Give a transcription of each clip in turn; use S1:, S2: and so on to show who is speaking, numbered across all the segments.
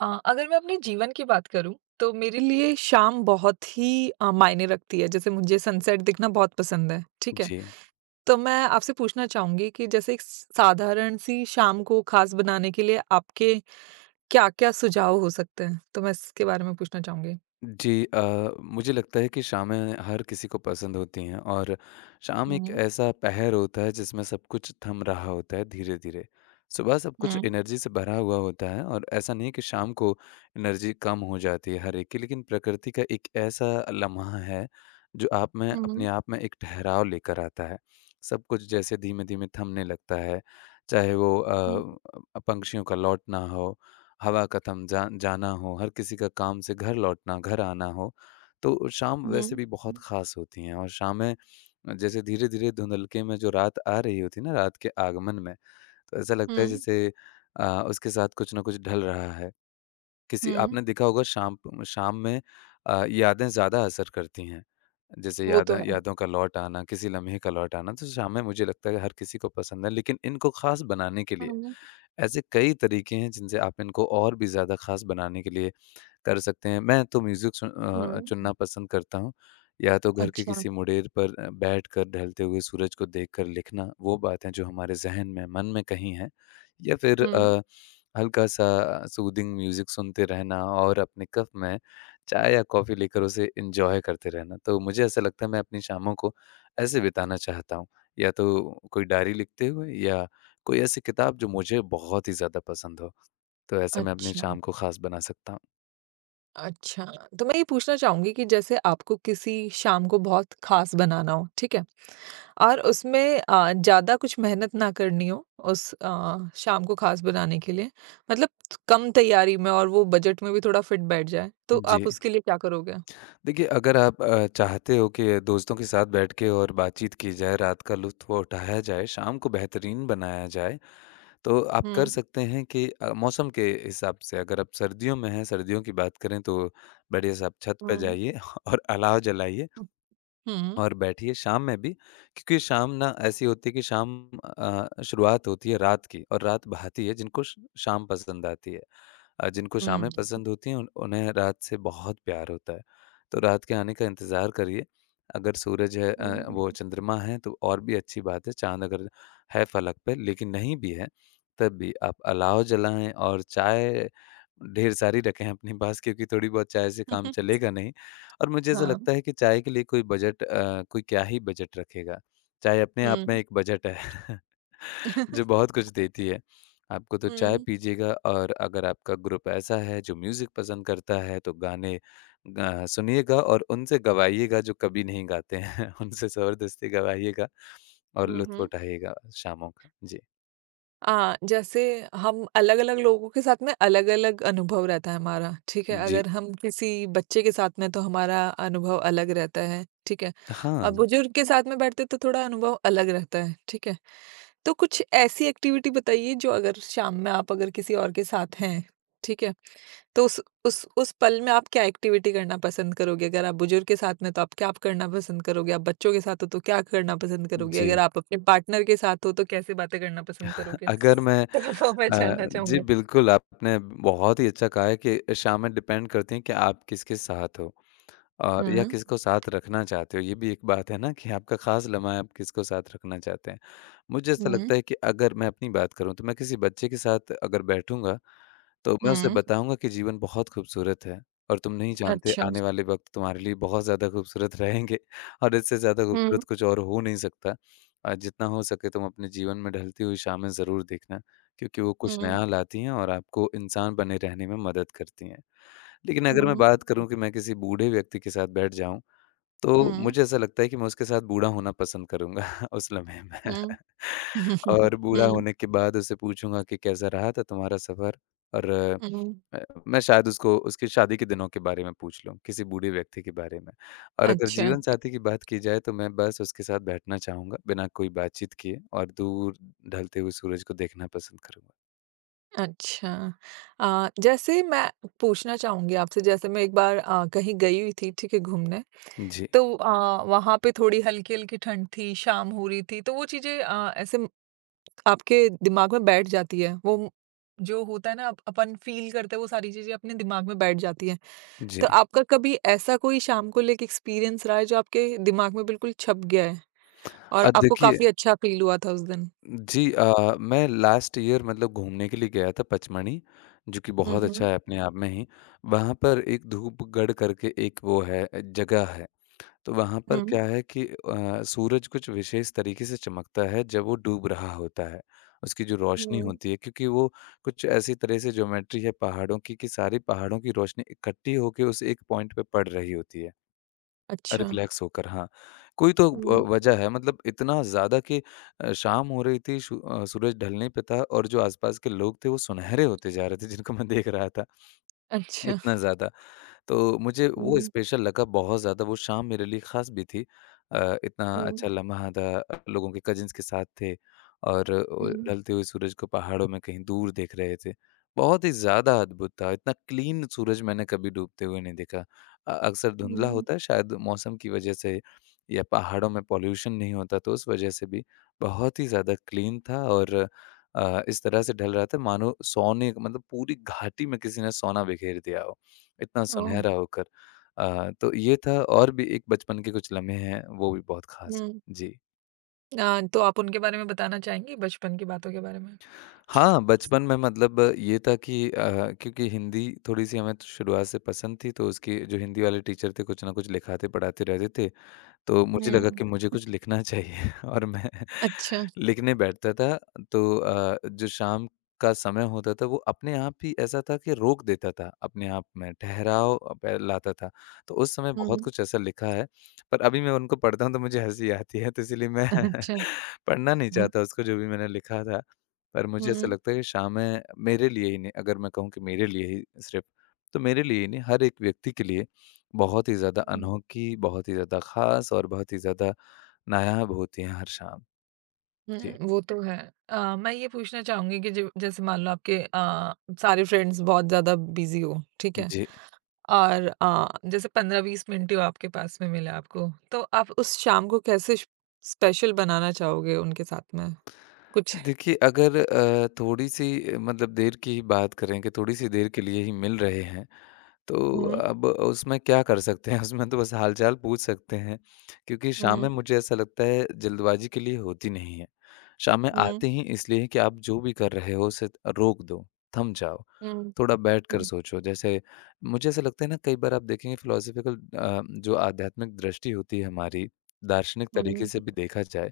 S1: अगर मैं अपने जीवन की बात करूँ तो मेरे लिए शाम बहुत ही मायने रखती है। जैसे मुझे सनसेट देखना बहुत पसंद है, ठीक है?
S2: जी।
S1: तो मैं आपसे पूछना चाहूँगी कि जैसे एक स साधारण सी शाम को ख़ास बनाने के लिए आपके क्या-क्या सुझाव हो सकते हैं? तो मैं इसके बारे में पूछना चाहूँगी।
S2: मुझे लगता है कि शामें हर किसी को पसंद होती हैं और शाम
S1: हुँ,
S2: एक
S1: हुँ,
S2: ऐसा पहर होता है जिसमें सब कुछ थम रहा होता है धीरे-धीरे। सुबह सब कुछ
S1: हुँ,
S2: एनर्जी से भरा हुआ होता है और ऐसा नहीं है कि शाम को एनर्जी कम हो जाती है हर एक की, लेकिन प्रकृति का एक ऐसा लम्हा है जो आप में अपने आप में एक ठहराव लेकर आता है। सब कुछ जैसे धीमे-धीमे थमने लगता है, चाहे वो
S1: हुँ,
S2: पंक्षियों का लौटना हो, हवा का थम जा जाना हो, हर किसी का काम से घर लौटना, घर आना हो, तो शाम वैसे
S1: हुँ,
S2: भी बहुत ख़ास होती हैं और शामें जैसे धीरे-धीरे धुंधलके में जो रात आ रही होती है ना, रात के आगमन में, तो ऐसा लगता है
S1: हुँ,
S2: जैसे उसके साथ कुछ ना कुछ ढल रहा है। किसी
S1: हुँ।
S2: आपने देखा होगा शाम शाम में यादें ज़्यादा असर करती हैं। जैसे
S1: वो तो
S2: यादें
S1: है।
S2: यादों का लौट आना, किसी लम्हे का लौट आना, तो शामें मुझे लगता है कि हर किसी को पसंद है, लेकिन इनको ख़ास बनाने के लिए
S1: हुँ,
S2: ऐसे कई तरीके हैं जिनसे आप इनको और भी ज़्यादा ख़ास बनाने के लिए कर सकते हैं। मैं तो
S1: हुँ।
S2: चुनना पसंद करता हूँ। या तो घर के
S1: अच्छा,
S2: किसी मुडेर पर बैठकर ढलते हुए सूरज को देखकर लिखना, वो बातें जो हमारे ज़हन में, मन में कहीं हैं। या फिर
S1: हुँ।
S2: हल्का-सा सूदिंग म्यूज़िक सुनते रहना और अपने कप में चाय या कॉफ़ी लेकर उसे एन्जॉय करते रहना। तो मुझे ऐसा लगता है मैं अपनी शामों को ऐसे बिताना चाहता हूँ। या तो कोई डायरी लिखते हुए या कोई ऐसी किताब जो मुझे बहुत ही ज़्यादा पसंद हो। तो ऐसे मैं अपनी
S1: अच्छा।
S2: शाम को ख़ास बना सकता हूँ।
S1: अच्छा, तो मैं ये पूछना चाहूँगी कि जैसे आपको किसी शाम को बहुत ख़ास बनाना हो, ठीक है? और उसमें ज़्यादा कुछ मेहनत ना करनी हो उस शाम को ख़ास बनाने के लिए, मतलब कम तैयारी में और वो बजट में भी थोड़ा फिट बैठ जाए, तो
S2: जी।
S1: आप उसके लिए क्या करोगे?
S2: देखिए, अगर आप चाहते हो कि दोस्तों के साथ बैठ के और बातचीत की जाए, रात का लुत्फ़ उठाया जाए, शाम को बेहतरीन बनाया जाए, तो आप कर
S1: हुँ।
S2: सकते हैं कि मौसम के हिसाब से अगर आप सर्दियों में हैं, सर्दियों की बात करें तो बढ़िया से आप छत पे
S1: हुँ।
S2: जाइए और अलाव जलाइए
S1: हुँ, हुँ,
S2: और बैठिए शाम में भी क्योंकि शाम ना ऐसी होती है कि शुरुआत होती है रात की और रात बहती है शाम पसंद आती है जिनको
S1: हुँ।
S2: शामें पसंद होती हैं उन्हें रात से बहुत प्यार होता है, तो रात के आने का इंतज़ार करिए। अगर सूरज है
S1: हुँ।
S2: वो चंद्रमा है तो और भी अच्छी बात है। चांद अगर है फलक पे लेकिन नहीं भी है, तब भी आप अलाव जलाएं और चाय ढेर सारी रखें अपने पास क्योंकि थोड़ी बहुत चाय से काम चलेगा नहीं। और मुझे ऐसा
S1: हाँ,
S2: लगता है कि चाय के लिए कोई क्या ही बजट रखेगा। चाय अपने आप में
S1: हुँ।
S2: एक बजट है जो बहुत कुछ देती है। आपको तो चाय
S1: हुँ,
S2: पीजिएगा, और अगर आपका ग्रुप ऐसा है जो म्यूज़िक पसंद करता है तो गाने ग सुनिएगा और उनसे गवाइएगा जो कभी नहीं गाते हैं। उनसे ज़बरदस्ती गवाइएगा और
S1: हुँ,
S2: लुत्फ़
S1: हुँ।
S2: उठाइएगा शामों का। जी।
S1: जैसे हम अलग-अलग लोगों के साथ में अलग-अलग अनुभव रहता है हमारा, ठीक है?
S2: जी।
S1: अगर हम किसी बच्चे के साथ में तो हमारा अनुभव अलग रहता है, ठीक है?
S2: हाँ।
S1: और बुजुर्ग के साथ में बैठते तो थोड़ा अनुभव अलग रहता है, ठीक है? तो कुछ ऐसी एक्टिविटी बताइए जो अगर शाम में आप अगर किसी और के साथ हैं, ठीक है? तो उस पल में आप क्या एक्टिविटी करना पसंद करोगे? अगर आप बुजुर्ग के साथ में तो आप क्या आप करना पसंद करोगे? आप बच्चों के साथ हो तो क्या करना पसंद करोगे? अगर
S2: जी।
S1: आप अपने पार्टनर के साथ हो तो कैसे बातें करना पसंद करोगे?
S2: अगर मैं
S1: तो मैं
S2: अ,
S1: जानना
S2: जी
S1: चाहूँगी।
S2: बिल्कुल, आपने बहुत ही अच्छा कहा है कि शामें डिपेंड करती हैं कि आप किसके साथ हो और या
S1: हुँ,
S2: किसको साथ रखना चाहते हो। ये भी एक बात है ना कि आपका ख़ास लम्हा है, आप किसको साथ रखना चाहते हैं। मुझे ऐसा
S1: हुँ,
S2: लगता है कि अगर मैं अपनी बात करूँ तो मैं किसी बच्चे के साथ अगर बैठूँगा तो मैं उसे
S1: हुँ,
S2: बताऊँगा कि जीवन बहुत खूबसूरत है और तुम नहीं जानते
S1: अच्छा।
S2: आने वाले वक़्त तुम्हारे लिए बहुत ज़्यादा खूबसूरत रहेंगे और इससे ज़्यादा
S1: हुँ,
S2: खूबसूरत कुछ और हो नहीं सकता। जितना हो सके तुम अपने जीवन में ढलती हुई शामें ज़रूर देखना क्योंकि वो कुछ
S1: हुँ,
S2: नया लाती हैं और आपको इंसान बने रहने में मदद करती हैं। लेकिन
S1: हुँ,
S2: अगर मैं
S1: हुँ,
S2: बात करूँ कि मैं किसी बूढ़े व्यक्ति के साथ बैठ जाऊँ, तो
S1: हुँ।
S2: मुझे ऐसा लगता है कि मैं उसके साथ बूढ़ा होना पसंद करूँगा उस लम्हे में।
S1: हुँ,
S2: और बूढ़ा होने के बाद उसे पूछूँगा कि कैसा रहा था तुम्हारा सफ़र? और
S1: हुँ,
S2: अ, मैं शायद उसको उसकी शादी के दिनों के बारे में पूछ लूँ, किसी बूढ़े व्यक्ति के बारे में। और अगर
S1: अच्छा,
S2: जीवनसाथी की बात की जाए तो मैं बस उसके साथ बैठना चाहूँगा, बिना कोई बातचीत किए, और दूर ढलते हुए सूरज को देखना पसंद करूँगा।
S1: अच्छा। जैसे मैं पूछना चाहूँगी आपसे जैसे मैं एक बार कहीं गई हुई थी, ठीक है, घूमने
S2: जी,
S1: तो वहाँ पे थोड़ी हल्की-हल्की ठंड थी, शाम हो रही थी, तो वो चीज़ें ऐसे म आपके दिमाग में बैठ जाती है। जो होता है ना, अप अपन फ़ील करते हैं, वो सारी चीज़ें अपने दिमाग में बैठ जाती हैं। तो
S2: जी।
S1: आपका कभी ऐसा कोई शाम को लेके एक्सपीरियंस रहा है, जो आपके दिमाग में बिल्कुल छप गया है और आपको
S2: देखिए,
S1: काफ़ी अच्छा फ़ील हुआ था उस दिन?
S2: मैं लास्ट ईयर मतलब घूमने के लिए गया था पचमणी, जो कि
S1: हुँ,
S2: बहुत
S1: हुँ।
S2: अच्छा है अपने आप में ही। वहाँ पर एक धूपगढ़ करके एक वो है, जगह है। तो वहाँ पर
S1: हुँ,
S2: क्या है कि सूरज कुछ विशेष तरीके से चमकता है जब वो डूब रहा होता है। उसकी जो रोशनी
S1: हुँ।
S2: होती है क्योंकि वो कुछ ऐसी तरह से ज्योमेट्री है पहाड़ों की कि सारी पहाड़ों की रोशनी इकट्ठी होके उस एक पॉइंट पे पड़ रही होती है,
S1: अच्छा।
S2: रिफ्लेक्स होकर। हाँ। कोई तो
S1: हुँ,
S2: वजह है मतलब इतना ज़्यादा कि शाम हो रही थी, सूरज ढलने पे था और जो आस-पास के लोग थे वो सुनहरे होते जा रहे थे जिनको मैं देख रहा था,
S1: अच्छा।
S2: इतना ज़्यादा। तो मुझे वो
S1: हुँ,
S2: स्पेशल लगा बहुत ज़्यादा, वो शाम मेरे लिए ख़ास भी थी। इतना अच्छा
S1: हुँ,
S2: लम्हा था, लोगों के कज़िन्स के साथ थे और
S1: हुँ,
S2: ढलते हुए सूरज को पहाड़ों में कहीं दूर देख रहे थे। बहुत ही ज़्यादा अद्भुत था, इतना क्लीन सूरज मैंने कभी डूबते हुए नहीं देखा। अक्सर धुंधला
S1: हुँ।
S2: होता है, शायद मौसम की वजह से या पहाड़ों में पॉल्यूशन नहीं होता तो उस वजह से भी। बहुत ही ज़्यादा क्लीन था और इस तरह से ढल रहा था मानो सोने मतलब पूरी घाटी में किसी ने सोना बिखेर दिया हो। इतना
S1: ओह!
S2: सुनहरा होकर। तो ये था, और भी एक बचपन के कुछ लम्हे हैं, वो भी बहुत ख़ास
S1: हुँ।
S2: हैं। जी।
S1: तो आप उनके बारे में बताना चाहेंगी, बचपन की बातों के बारे में?
S2: हाँ, बचपन में मतलब ये था कि क्योंकि हिंदी थोड़ी-सी हमें तो शुरुआत से पसंद थी, तो उसकी जो हिंदी वाले टीचर थे, कुछ ना कुछ लिखाते-पढ़ाते रहते थे। तो मुझे लगा
S1: हुँ।
S2: कि मुझे कुछ लिखना चाहिए और मैं
S1: अच्छा।
S2: लिखने बैठता था तो जो शाम का समय होता था वो अपने आप ही ऐसा था कि रोक देता था, अपने आप में ठहराव पे लाता था। तो उस समय बहुत
S1: हुँ।
S2: कुछ ऐसा लिखा है, पर अभी मैं उनको पढ़ता हूँ तो मुझे हँसी आती है तो इसीलिए मैं
S1: अच्छा।
S2: पढ़ना नहीं
S1: हुँ,
S2: चाहता उसको जो भी मैंने लिखा था। पर मुझे ऐसा
S1: हुँ,
S2: लगता है कि शाम में मेरे लिए ही नहीं, अगर मैं कहूँ कि मेरे लिए ही सिर्फ़, तो मेरे लिए ही नहीं, हर एक व्यक्ति के लिए बहुत ही ज़्यादा
S1: हुँ,
S2: अनोखी, बहुत ही ज़्यादा ख़ास और बहुत ही ज़्यादा नायाब होती हैं हर शाम। जी।
S1: हुँ, वो तो है। मैं ये पूछना चाहूँगी कि जो जैसे मान लो आपके सारे फ्रेंड्स बहुत ज़्यादा बिज़ी हो, ठीक है?
S2: जी।
S1: और जैसे 15-20 मिनट ही आपके पास में मिला आपको, तो आप उस शाम को कैसे श स्पेशल बनाना चाहोगे उनके साथ में? कुछ
S2: देखिए अगर अ, थोड़ी-सी मतलब देर की ही बात करें कि थोड़ी-सी देर के लिए ही मिल रहे हैं, तो
S1: हुँ,
S2: अब उसमें क्या कर सकते हैं उसमें तो बस हालचाल पूछ सकते हैं क्योंकि
S1: हुँ,
S2: शामें मुझे ऐसा लगता है जल्दबाजी के लिए होती नहीं है। शामें
S1: हुँ,
S2: आती ही इसलिए हैं कि आप जो भी कर रहे हो उसे रोक दो, थम जाओ,
S1: हुँ,
S2: थोड़ा बैठकर
S1: हुँ,
S2: सोचो। जैसे मुझे ऐसा लगता है ना, कई बार आप देखेंगे फिलॉसफिकल, जो आध्यात्मिक दृष्टि होती है हमारी, दार्शनिक तरीके
S1: हुँ,
S2: से भी देखा जाए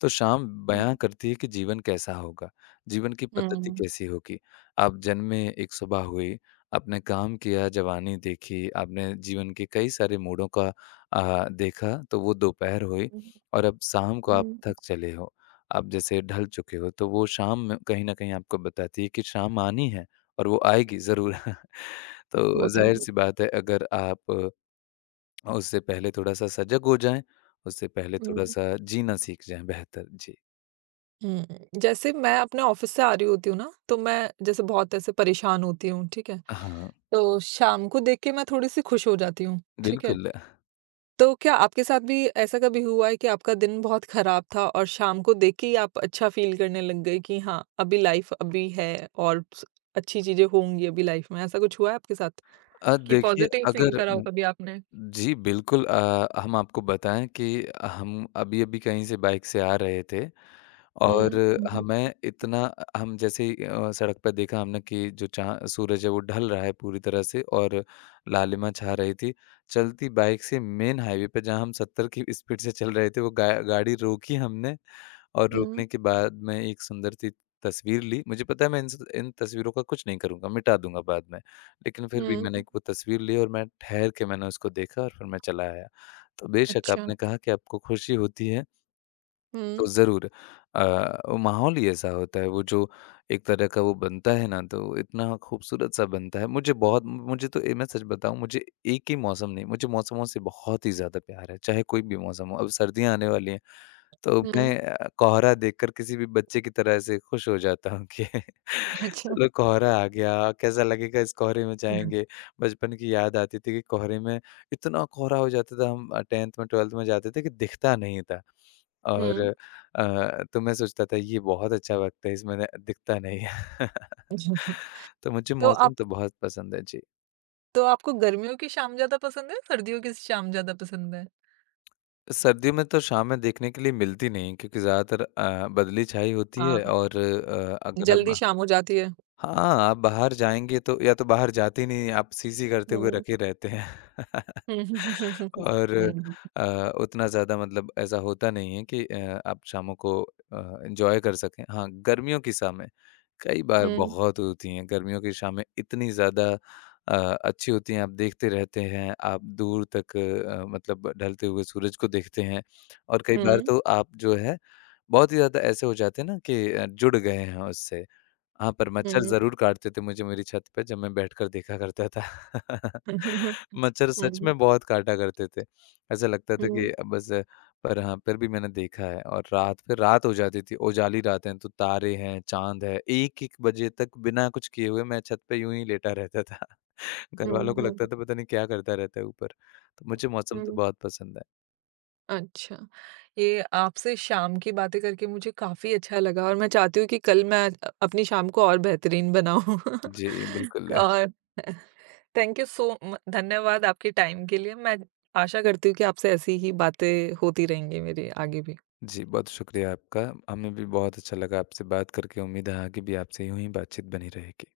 S2: तो शाम
S1: हुँ,
S2: बयाँ करती है कि जीवन कैसा होगा, जीवन की पद्धति
S1: हुँ,
S2: कैसी होगी। आप जन्मे, एक सुबह हुई, आपने काम किया, जवानी देखी, आपने जीवन के कई सारे मोड़ों का देखा, तो वो दोपहर हुई
S1: हुँ,
S2: और अब शाम को आप
S1: हुँ,
S2: थक चले हो, आप जैसे ढल चुके हो, तो वो शाम में कहीं न कहीं आपको बताती है कि शाम आनी है और वो आएगी ज़रूर।
S1: वो
S2: तो
S1: तो है।
S2: ज़ाहिर-सी बात है अगर आप उससे पहले थोड़ा-सा सजग हो जाएँ, उससे पहले
S1: हुँ।
S2: थोड़ा-सा जीना सीख जाएँ बेहतर। जी।
S1: हुँ, जैसे मैं अपने ऑफ़िस से आ रही होती हूँ ना, तो मैं जैसे बहुत ऐसे परेशान होती हूँ, ठीक है?
S2: हाँ,
S1: तो शाम को देख के मैं थोड़ी-सी खुश हो जाती हूँ, ठीक है?
S2: बिल्कुल।
S1: तो क्या आपके साथ भी ऐसा कभी हुआ है कि आपका दिन बहुत ख़राब था और शाम को देख के ही आप अच्छा फ़ील करने लग गए कि हाँ, अभी लाइफ़ अभी है और स अच्छी चीज़ें होंगी अभी लाइफ़ में, ऐसा कुछ हुआ है आपके साथ? कि
S2: देखिए,
S1: पॉज़िटिव फ़ील
S2: अगर
S1: करा हो
S2: उम,
S1: कभी आपने?
S2: जी, बिल्कुल, हम आपको बताएँ कि हम अभी-अभी कहीं से बाइक से आ रहे थे और
S1: हुँ, हुँ,
S2: हमें इतना हम जैसे ही सड़क पे देखा हमने कि जो चाँ सूरज है वो ढल रहा है पूरी तरह से और लालिमा छा रही थी। चलती बाइक से मेन हाईवे पे जहाँ हम 70 की स्पीड से चल रहे थे, वो गा गाड़ी रोकी हमने और
S1: हुँ,
S2: रोकने के बाद मैं एक सुंदर सी तस्वीर ली। मुझे पता है मैं इन तस्वीरों का कुछ नहीं करूँगा, मिटा दूँगा बाद में। लेकिन फिर भी
S1: हुँ,
S2: मैंने एक वो तस्वीर ली और मैं ठहर के मैंने उसको देखा और फिर मैं चला आया। तो बेशक
S1: अच्छा।
S2: आपने कहा कि आपको खुशी होती है, तो
S1: हुँ,
S2: ज़रूर अ, वो माहौल ही ऐसा होता है, वो जो एक तरह का वो बनता है ना, तो इतना खूबसूरत-सा बनता है। मुझे बहुत मुझे तो ए मैं सच बताऊँ, मुझे एक ही मौसम नहीं, मुझे मौसमों से बहुत ही ज़्यादा प्यार है, चाहे कोई भी मौसम हो। अब सर्दियाँ आने वाली हैं। तो
S1: हुँ,
S2: मैं कोहरा देखकर किसी भी बच्चे की तरह ऐसे खुश हो जाता हूँ कि
S1: अच्छा।
S2: चलो कोहरा आ गया, कैसा लगेगा इस कोहरे में जाएँगे। बचपन की याद आती थी कि कोहरे में इतना कोहरा हो जाता था, हम 10th में 12th में जाते थे कि दिखता नहीं था। और
S1: हुँ।
S2: तो मैं सोचता था ये बहुत अच्छा वक़्त है इसमें न दिखता नहीं है। तो मुझे
S1: तो आप
S2: मौसम तो बहुत पसंद है, जी।
S1: तो आपको गर्मियों की शाम ज़्यादा पसंद है, सर्दियों की शाम ज़्यादा पसंद है?
S2: सर्दियों में तो शामें देखने के लिए मिलती नहीं क्योंकि ज़्यादातर बदली छाई होती है
S1: हाँ।
S2: और अगर
S1: जल्दी
S2: आप,
S1: शाम हो जाती है।
S2: हाँ, आप बाहर जाएँगे तो या तो बाहर जाते ही नहीं, आप सी-सी करते हुए
S1: हुँ।
S2: रखे रहते हैं।
S1: हुँ।
S2: और उतना ज़्यादा मतलब ऐसा होता नहीं है कि आप शामों को एन्जॉय कर सकें। हाँ, गर्मियों की शामें कई बार बहुत होती हैं, गर्मियों की शामें इतनी ज़्यादा अ, अच्छी होती हैं, आप देखते रहते हैं, आप दूर तक मतलब ढलते हुए सूरज को देखते हैं और कई
S1: हुँ,
S2: बार
S1: हुँ,
S2: तो आप जो है बहुत ही ज़्यादा ऐसे हो जाते हैं ना कि जुड़ गए हैं उससे। हाँ, पर मच्छर
S1: हुँ,
S2: ज़रूर काटते थे मुझे मेरी छत पे जब मैं बैठकर देखा करता था।
S1: हुँ,
S2: मच्छर सच में बहुत काटा करते थे। ऐसा लगता था कि
S1: हुँ,
S2: अब बस, पर हाँ, फिर भी मैंने देखा है और रात फिर रात हो जाती थी, उजाली रात हैं, तो तारे हैं, चाँद है, 1-1 बजे तक बिना कुछ किए हुए मैं छत पे यूँ ही लेटा रहता था।
S1: हुँ,
S2: घरवालों को
S1: हुँ,
S2: लगता था पता नहीं क्या करता रहता है ऊपर। तो मुझे मौसम तो
S1: हुँ।
S2: बहुत पसंद है।
S1: अच्छा, ये आपसे शाम की बातें करके मुझे काफ़ी अच्छा लगा और मैं चाहती हूँ कि कल मैं अपनी शाम को और बेहतरीन बनाऊँ।
S2: जी, बिल्कुल।
S1: और थैंक यू सो म धन्यवाद आपके टाइम के लिए। मैं आशा करती हूँ कि आपसे ऐसी ही बातें होती रहेंगी मेरी आगे भी।
S2: जी, बहुत शुक्रिया आपका। हमें भी बहुत अच्छा लगा आपसे बात करके। उम्मीद है आगे भी आपसे यूँ ही बातचीत बनी रहेगी।